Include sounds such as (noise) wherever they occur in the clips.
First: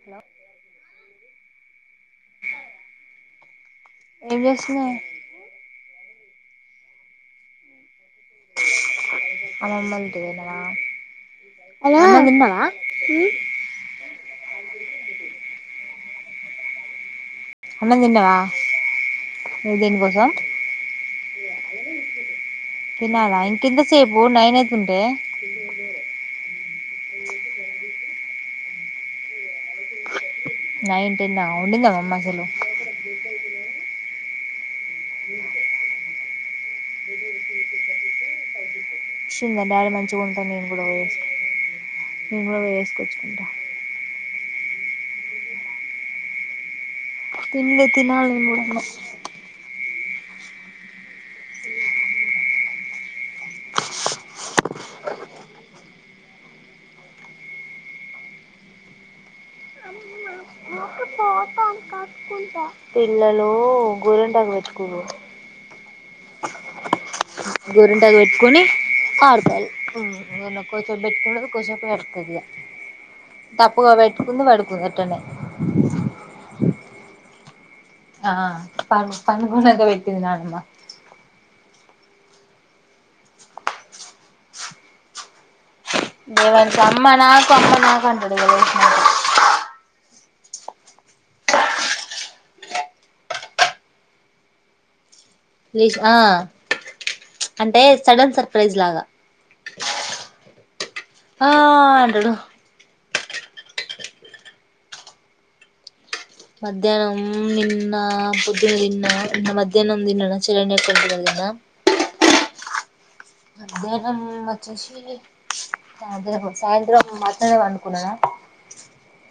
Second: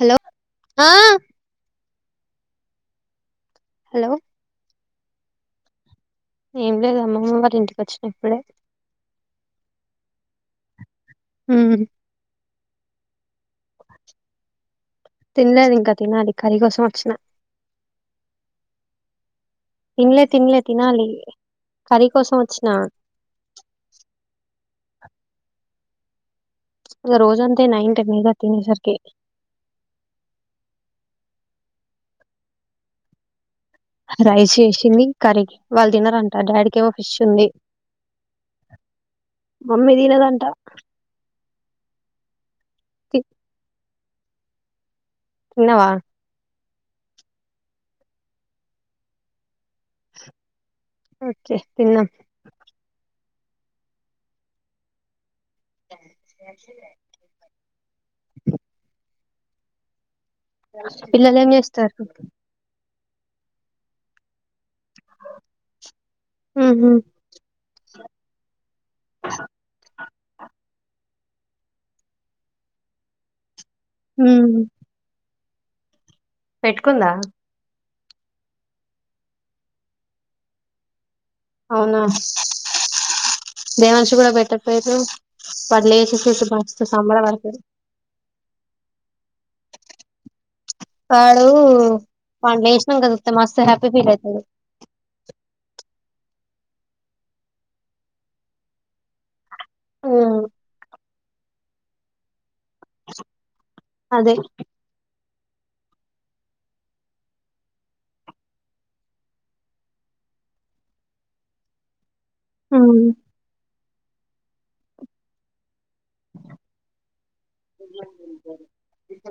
Hello ఆ hello ఏం చేస్తున్నావే ఏం లేదు అమ్మమ్మ వాళ్ళ ఇంటికి వచ్చిన ఇప్పుడే అమ్మమ్మ ఆళ్ళ ఇంటికి ఎళ్ళవ ఉమ్, అన్నం తిన్నవ మ్ తినలేదు ఇంకా తినాలి కర్రీ కోసం వచ్చిన అన్నం తిన్నవా తిన్లే తిన్లే తినాలి కర్రీ కోసం వచ్చి తినాల ఇంకెంత సేపు నైన్ అయితుంటే ఇగ రోజు అంతే నైన్ టెన్ ఏగ తినే సరికి నైన్ టెన్ ఆ వండింద మీ అమ్మ అసలు రైస్ ఎసింది కర్రీకి వాళ్ళు దినరంట డాడీకెమో ఫిష్ ఉంది డాడి మమ్మీ మంచిగ ఉంటే తినదంట నేను కూడా ఎస్కుంట వేస్ తి- కొచ్చుకుంటా తిన్నవా తిండి తినాలి మూఢమాస్ ఓకే తిన్నాం (inaudible) పిల్లలు ఏం చేస్తారు పిల్లలు గోరెంటకు పెట్టుకుండ్రు ఉహుమ్ గోరుంటకు పెట్టుకొని ఆడుతాళ్లు పెట్టుకున్నదు కొంచ వెడుకద తప్పు పెట్టుకుంద ఉమ్. పడుకుందిట్టనే పెట్టుకుందా ఆ పడ్ పడుకున్నాక పెట్టింది నానుమ్మా అవునా దేవనిషి కూడా పెట్టపోయరు పలే దేవాన్ష్ బక్ అమ్మ సంబ్రరం నాకు అనిపిస్తుంది అమ్మ నాకు అంటాడు ఇగ లేసినంక వాడు పం వసినాం కదిస్తతే మ హ్యాపీ ఫీల్ అవుతాడు లీజ్ అంటే సడన్ సర్ప్రైజ్ లాగా ఆ ఆ అంటడు అదే మధ్యాహ్నం నిన్న పొద్దునే ని మధ్యానం తిన్నాడు చల అటుకుంట అ ఆ మధ్యాహ్నం వచ్చేసి సా సాయంత్రం మాత్రమ అనుకున్నాను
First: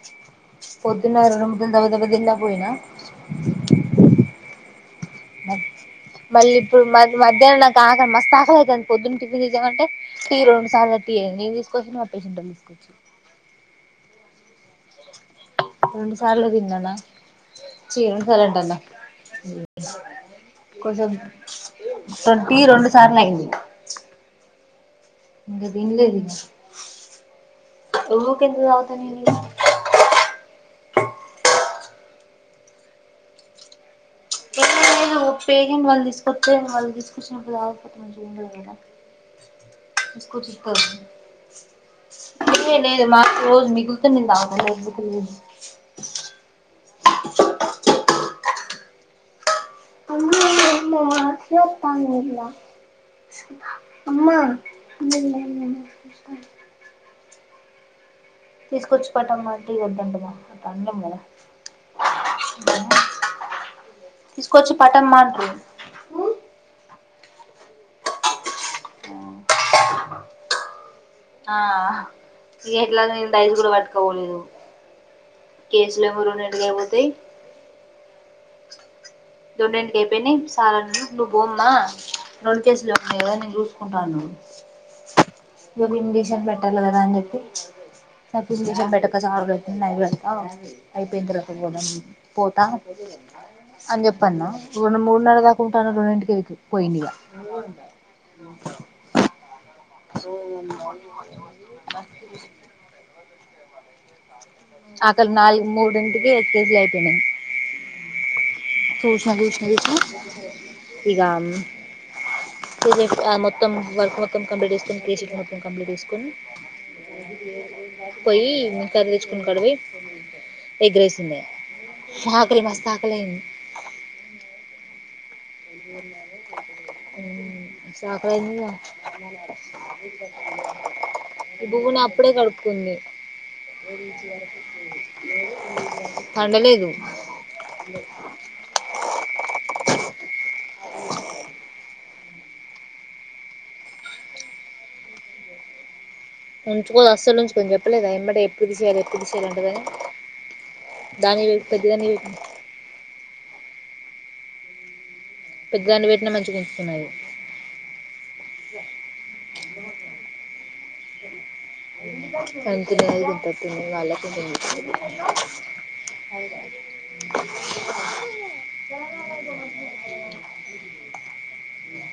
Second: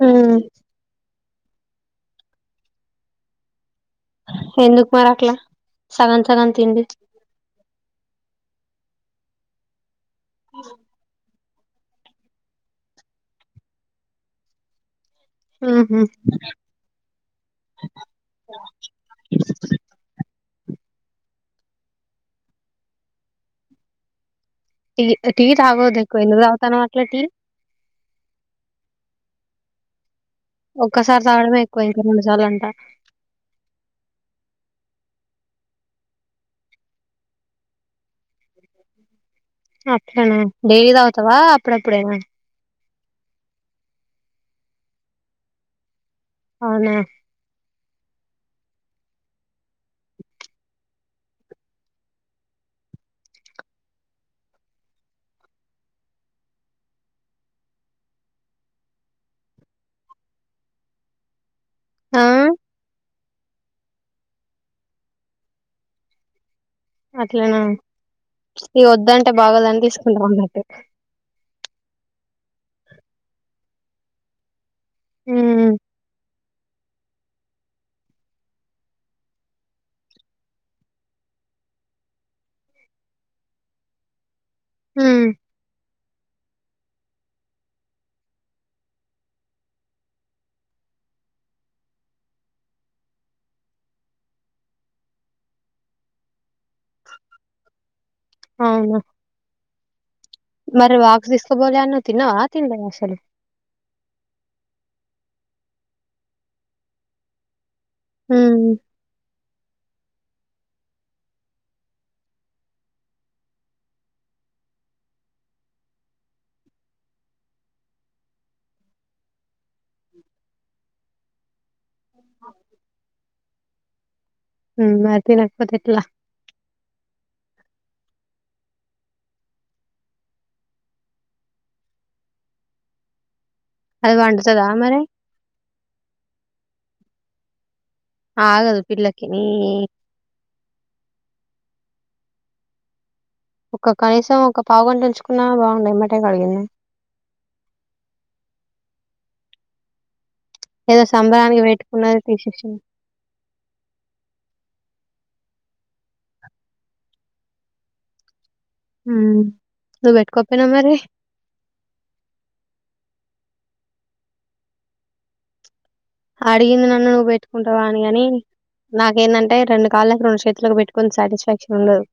ఉమ్ పొద్దున్నరన ము దబ దబ దలా పోయినా ఎందుకు మరట్ల మళ్ళీ ఇప్పుడు మ మధ్యాహ్న నాకు ఆకలి మస్త ఆకలి అవుతుంది పొద్దున్న టిఫిన్ తీచ్చామంటే తీ రెండు సార్లు తీయ నను తీసుకొచ్చి నా పేషెంట్లు తీసుకోవచ్చు ఉహు రెండు సార్లు విన్నానా చీరం స్లంటన్న కొస ర త రౌడు సార్ లేైంది టీ టీ ఇంగ తాగొద్దు ఎక్కువ తిన్లేదిక ఎందుకు తాగుతానవ్ అట్లా టీ ఊకె ఎందుకు చదువుతానిగా ఒక్కసారి చదవడమే ఎక్కువ ఇంకా రెండుసార్లు అంట పేగని వాళ్ళు తీసుకొచ్చ వాళ్ళు తీసుకొచ్చినప్పుడు ఆకపో మ చూ ఉండదు కదా అప్పుడేనా తీసుకొచ్చి డెలీదవుతావా అప్పుడ అప్పుడేనా మా రోజ మీకుతు నింద అవునా (unintelligible) అమ్మా అ తీసుకొచ్చి పెట్టం మ వద్దంటమా అ అండ మద ఆ తీసుకొచ్చి పటం మ అట్లనా ఇ వద్దంటే బాగదని తీసుకుంటాం అన్నట్టు ఆ క్రెట్లాగా న ఐదు కూడా పట్టుకోవలేదు ఉమ్ కేజల మరు ఎ గబధ దొండెంటికి అయిపోయినా సాలా నువ్వు బోమ్మా రెండు కేసులున్నావు కదా నేను చూసుకుంటాను నువ్వు హ ఇ చేషన్ పెట్టలే కద అతే సం బటక సారుడుతుందియి వెడతా అయిపోయిందిక పోతా అని చెప్పన్న రెడు మూడున్నెల దాకుంటాను రెండింటికి వెకి పోయినగా అవునా మరి వాక్సిసుకు పోలె అన్నావ్ తిన్నావా తిన్లేదా అసలు అక్కడ నాలుగు మూడింటికి ఎ కేజీలు అయిపోయినాయి ఉమ్ సూచన దూచన వితే ఇగ పెజెపి ఆ మొత్తం వర్క్ మొత్తం కంప్లీట్ చేసుకుని పీసీటు మొత్తం కంప్లీట్ చేసుకుని పొయ్యి కర తెచ్చుకుని కడువి ఆకలి మస్త ఆకలి అయింది ఉమ్ మరి తినకపోతే ఎట్లా మ్మ్ సాకలయింది ఈ భువన అప్పుడే కడుకుంది అది పండుతదా మరి పండలేదు ఆగదు పిల్లకి నీ వు ఒక కనీసం ఒక పావుగంట ఉంచుకున్నా బాగుండేది ఉంచుకోదు అస్సలు ఉంచుకోదు చెప్పలేదా ఏమ్మటే ఎప్పుడు తీసేయాలి ఎప్పుడు తీసేయాలి అంటదని ఏదో దాన్ని సంబరానికి పెద్దదాన్ని వేట్టుకున్నది తీసేసింది పెద్దదాన్నికీ పెట్టిన మంచి ఉంచుకునేది ఉమ్ నువ్వు పెట్టుకోపోయినవా మరి తంతి దే తినేయవాలకే తెలుస్తాది అడిగింది నన్ను నువ్వు పెట్టుకుంటావా అని గాని నాకేందంటే రెండు కళ్కు రెండు చేతులకు పెట్టుకొని సాటిస్ఫాక్షన్ ఉండదు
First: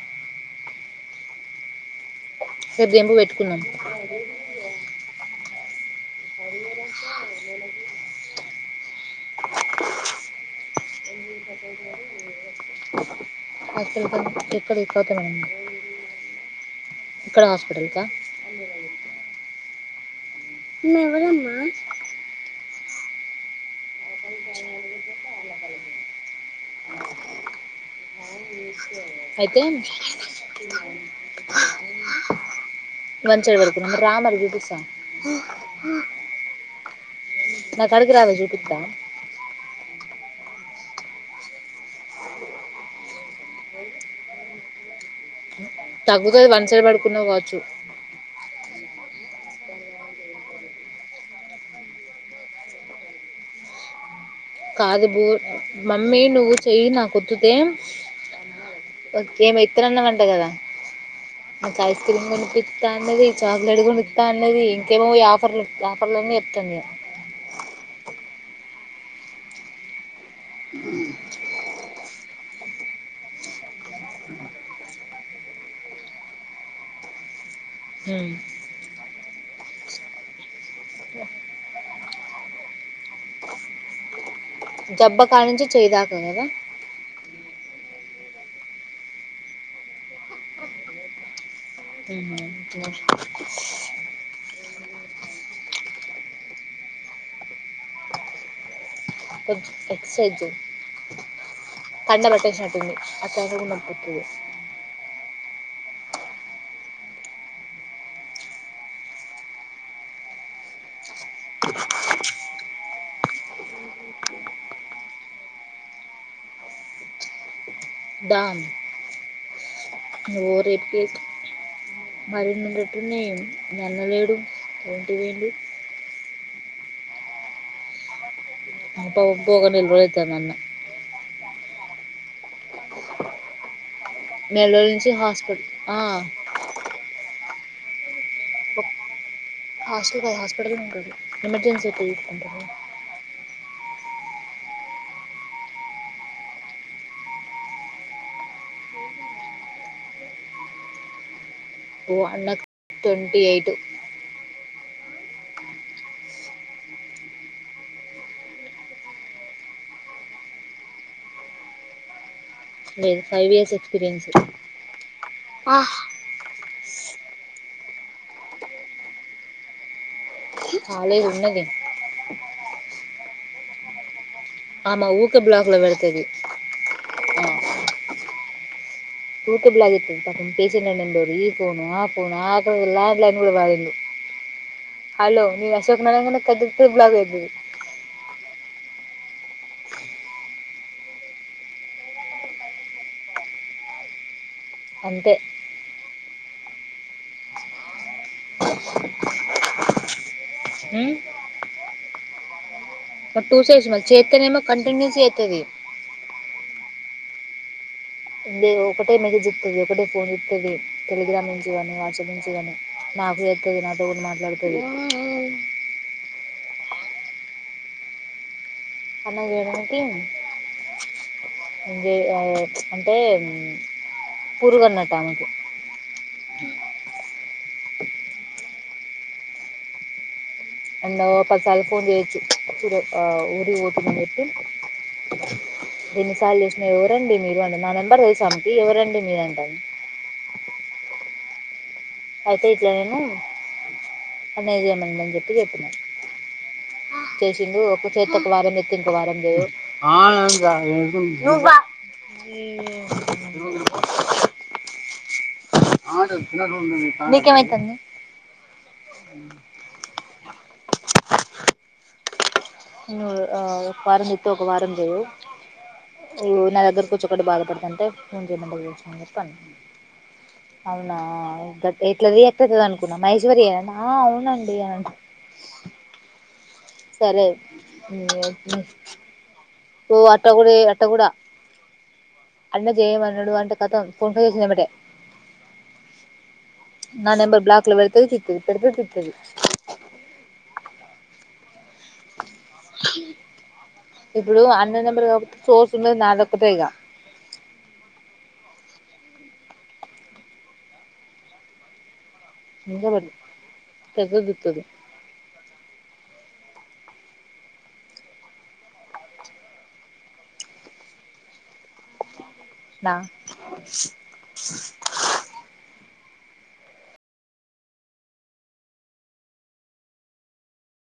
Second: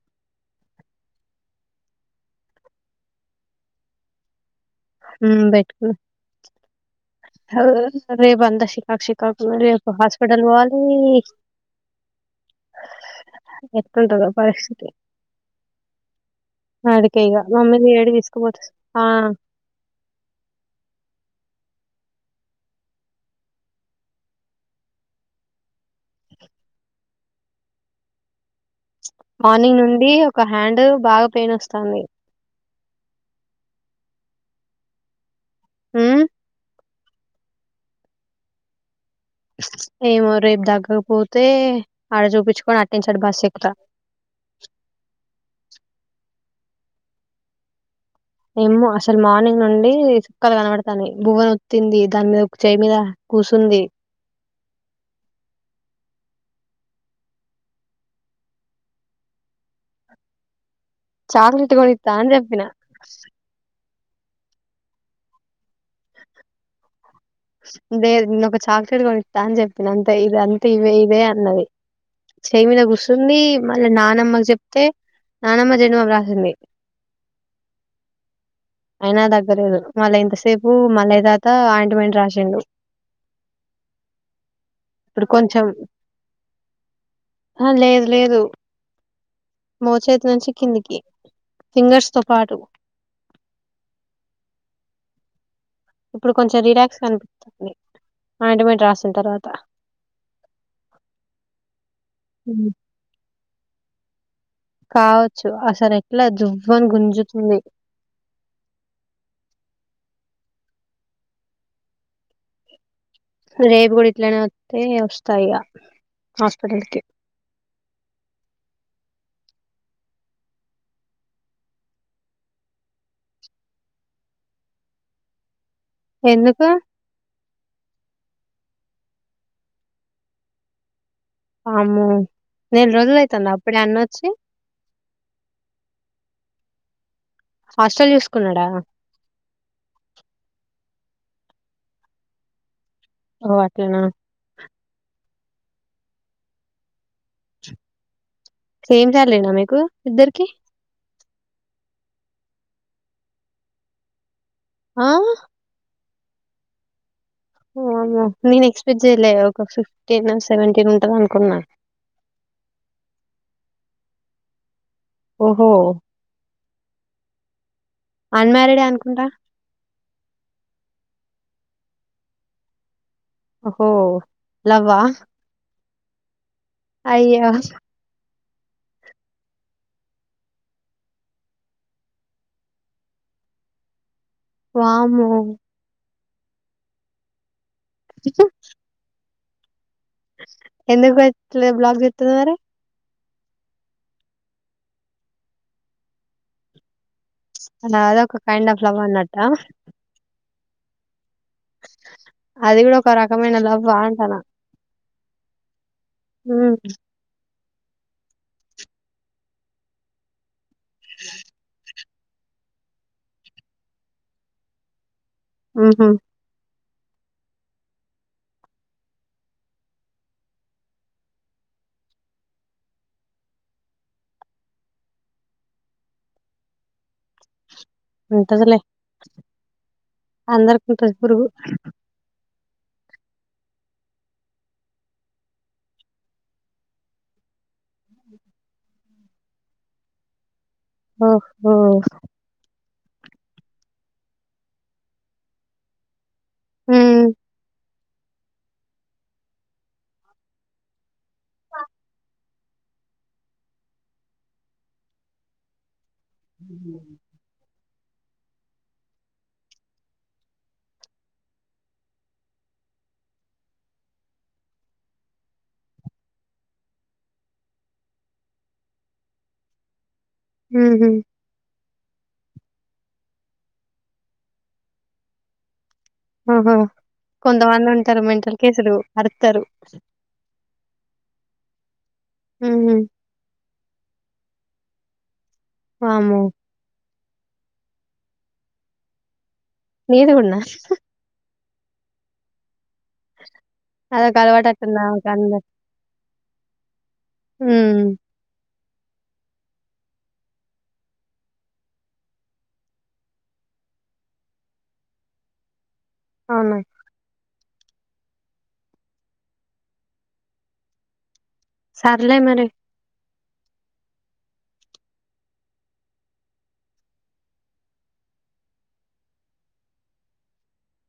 సర్ జంబూ పెట్టుకున్నా హ్మ్ పెట్టుకున్న అహ్ రేపు అంతా షికాక్ షికాక్ ఉంది రేప్ హాస్పిటల్ వోవాలి అక్క (unintelligible) ఎక్కడ అడికే ఇగ ఇక్కడ మమ్మీని హాస్పిటల్కా ఏడి తీస్కబో తీస్ ఆ ఈమె ఏవళ్ అమ్మ (unintelligible) అయితే మార్నింగ్ నుండి ఒక హ్యాండ్ బాగా పెయిన్ ఓస్తాంది వంచే వరకు రా మరి చూపిస్తా హ్మ్. నాకడికి రావే చూపిత్తా ఏమో రేపు తగ్గకపోతే ఆడ చూపించుకొని అటునుంచి అటే బస్ ఎక్కుత తగ్గుతది వన్ సైడ్ పడుకున్నవ్ కావచ్చు ఇ చుక్కాలు కనబడతాన్నాయి బువ్వన్ ఒత్తింది దాని మీద ఒక చేయ మీద కూసుంది కాదు బూ మమ్మీ నువ్వు చెయ్యి నాకొత్తుతే ఒకే ఏమో ఇత్తనన్నవ్ అంట కదా చాక్లెట్ నాక్ ఐస్ కొనిత్తా క్రీమ్ అని చెప్పిన కొనిపిత్త అన్నది చాక్లేెట్ కొని పిత్త అన్నది ఇంకేమో ఆఫర్లు ఆఫర్లన్ని చెప్తుందిగా లేద్ నేనొక చాక్లెట్ కొనిత్తా అని చెప్పిన అం తే ఇదంతే ఇవే ఇదే అన్నది చేయిమీద కుసుంది మళ్ళ నానమ్మకు చెప్తే నానమ్మ జెండుబాం రాసింది అయినా దగ్గలేదు మళ్ళా ఇంతసేపు మల్లయ్య తాత అయింటిమెంట్ రాసిండు (inaudible) ఇప్పుడు కొంచెం జబ్బకాణించి చేయిదాక కదా లేదు లేదు మోచేతి నుంచి కిందికి ఫింగర్స్ తో పాటు (inaudible) ఇప్పుడు కొంచెం రిలాక్స్ కనిపిస్ తుంది అయింట్మెంట్ రాసి కొంచె ఎక్సర్సైజ్ చేయి కండ హ్మ్. పెట్టేసినట్టుంది చదవు (unintelligible) నన్పిస్తది కావోచ్చు అసలు ఎట్లా జువ్వని గుంజుతుంది రేపు గూడా ఇట్లనే వత్తే వస్తయిగ హాస్పిటల్కి డాన్ నువ్వు రేపుకి మరిన్ని ఉన్నట్టున్నయ్ మీయన్నలేేడు ఒంటిబోయిండు ఎందుకు ఆ పక్కకు నిల్బడొచ్చాడు అన్న ఆమ్మో నెల రోజులైతుందా అప్పుడే అన్న వ నెలరోజుల నుంచి హాస్పిటల్ ఆ హాస్టల్ చూసుకున్నాడా హాస్టల్ కాదు హాస్పిటల్ లో ఉంటడు ఎమర్జెన్సీ కుంటడు ఓ అట్లనా సేమ్ సాలరీనా మీకు ఇద్దరికి ఓ అన్నకు ట్వంటీ ఎయిట్ ఆ వామ్మో నేను ఎక్స్పెక్ట్ జేయలే ఒక ఫిఫ్టీన్ సెవెంటీన్ ఉంటది అనుకున్నా లేదు ఫైవ్ ఇయర్స్ ఎక్స్పీీరియన్స్ ఓహో అన్మారీడే అనుకుంటా కాలేదు ఉన్నది ఓహో ఆమ లవ్వా ఊక బ్లాక్ లో పెడతది ఆ అయ్యో ఊకే బ్లాక్ జేత్తది పాపం పేషెంట్ నెంబరు ఈ ఫోను ఆ ఫోను ఆఖరికి ల్యాండ్లైన్లు కూడ వాడిండు వామ్మో హలో నేను అశోక్ అనంగనే కట్ జేస్తది బ్లాక్ పెడతది చిచ్చా ఎందుకు బ్లాక్ జెత్తది మరి అంతే అలా అది ఒక కైండ్ ఆఫ్ లవ్ అన్నట్టా ఉమ్ అది గూడా ఒక మరి రకమైన టూ సైడ్స్ లవ్వా మళ్ళీ అంటన్నా చేత్తనేమో కంటిన్యూస్ చేత్తది ఉమ్ ఇందే ఒకటే మెసేజ్ జెత్తది ఒకటే ఫోన్ జెత్తది టెలిగ్రామ్ నుంచి కానీ వాట్సప్ మంచిగనే నాకు జేత్తది నాతో కూడా మాట్లాడుతది ఉమ్ హూ అన్నక్ జేయడానికి ఇంజే ఆ అంటే పురుగు అన్నట్టు ఆమెకు (inaudible) ఉంటదిలే అందరికి ఉంటది పురుగు ఈ రోజ్ ఆ ఊరి బోతున్నా అని జెప్పి ఎన్నిసార్లు జేసినా ఎవరండి మీరు అంది నా నెంబర్ దెల్సు ఆమెకి ఎవరండి మీరు అంటాంది (inaudible) ఓహో అయితే ఇట్లా నేను అమెజాన్ ఉంది అని చెప్పి జెప్పిన హ్మ్ చేసిండు చెస్తే ఒక వారం ఎత్తి ఒక వారం జేయవ్ ఈయ్యో నీకేమైతుంది (inaudible) నువ్వు ఆ ఒక వారం ఎత్తి ఒక వారం జేయవ్ వు నా దగ్గర కొచ్చి ఒకటే బాధపడుతుంటే ఫోన్ చేద్దాం అని జెప్పి అన్నా ఊహూ అవునా ఎట్లా రియాక్ట్ అయితాదో అనుకున్నాం మహేశ్వరి ఆ అవునండి అంట ఆహ కొంత మంది ఉంటారు మెంటల్ కేసులు అరుత్తారు ఓ అట్ట కూడా అట్ట కూడా అన్న చేయమన్నాడు అంటే కథం ఫోనుపే చేసింది వెంబటే వామ్మో నా ఎంబర్ బ్లాక్ లో పెడ్తది తీత్తది పెడతది తిత్తది నీది గూన్నా హ్మ్ (inaudible) అదొక ఇప్పుడు అలవాటు అన్న అట్టుందా నెంబర్ ఆమెకు కాకపోతే అందరు చోస్తున్నది నాదొక్కతే గా హ్మ్ ఇకా పడి పెద్దదితుదు అవునా అక్క సర్లే మరి నా (inaudible)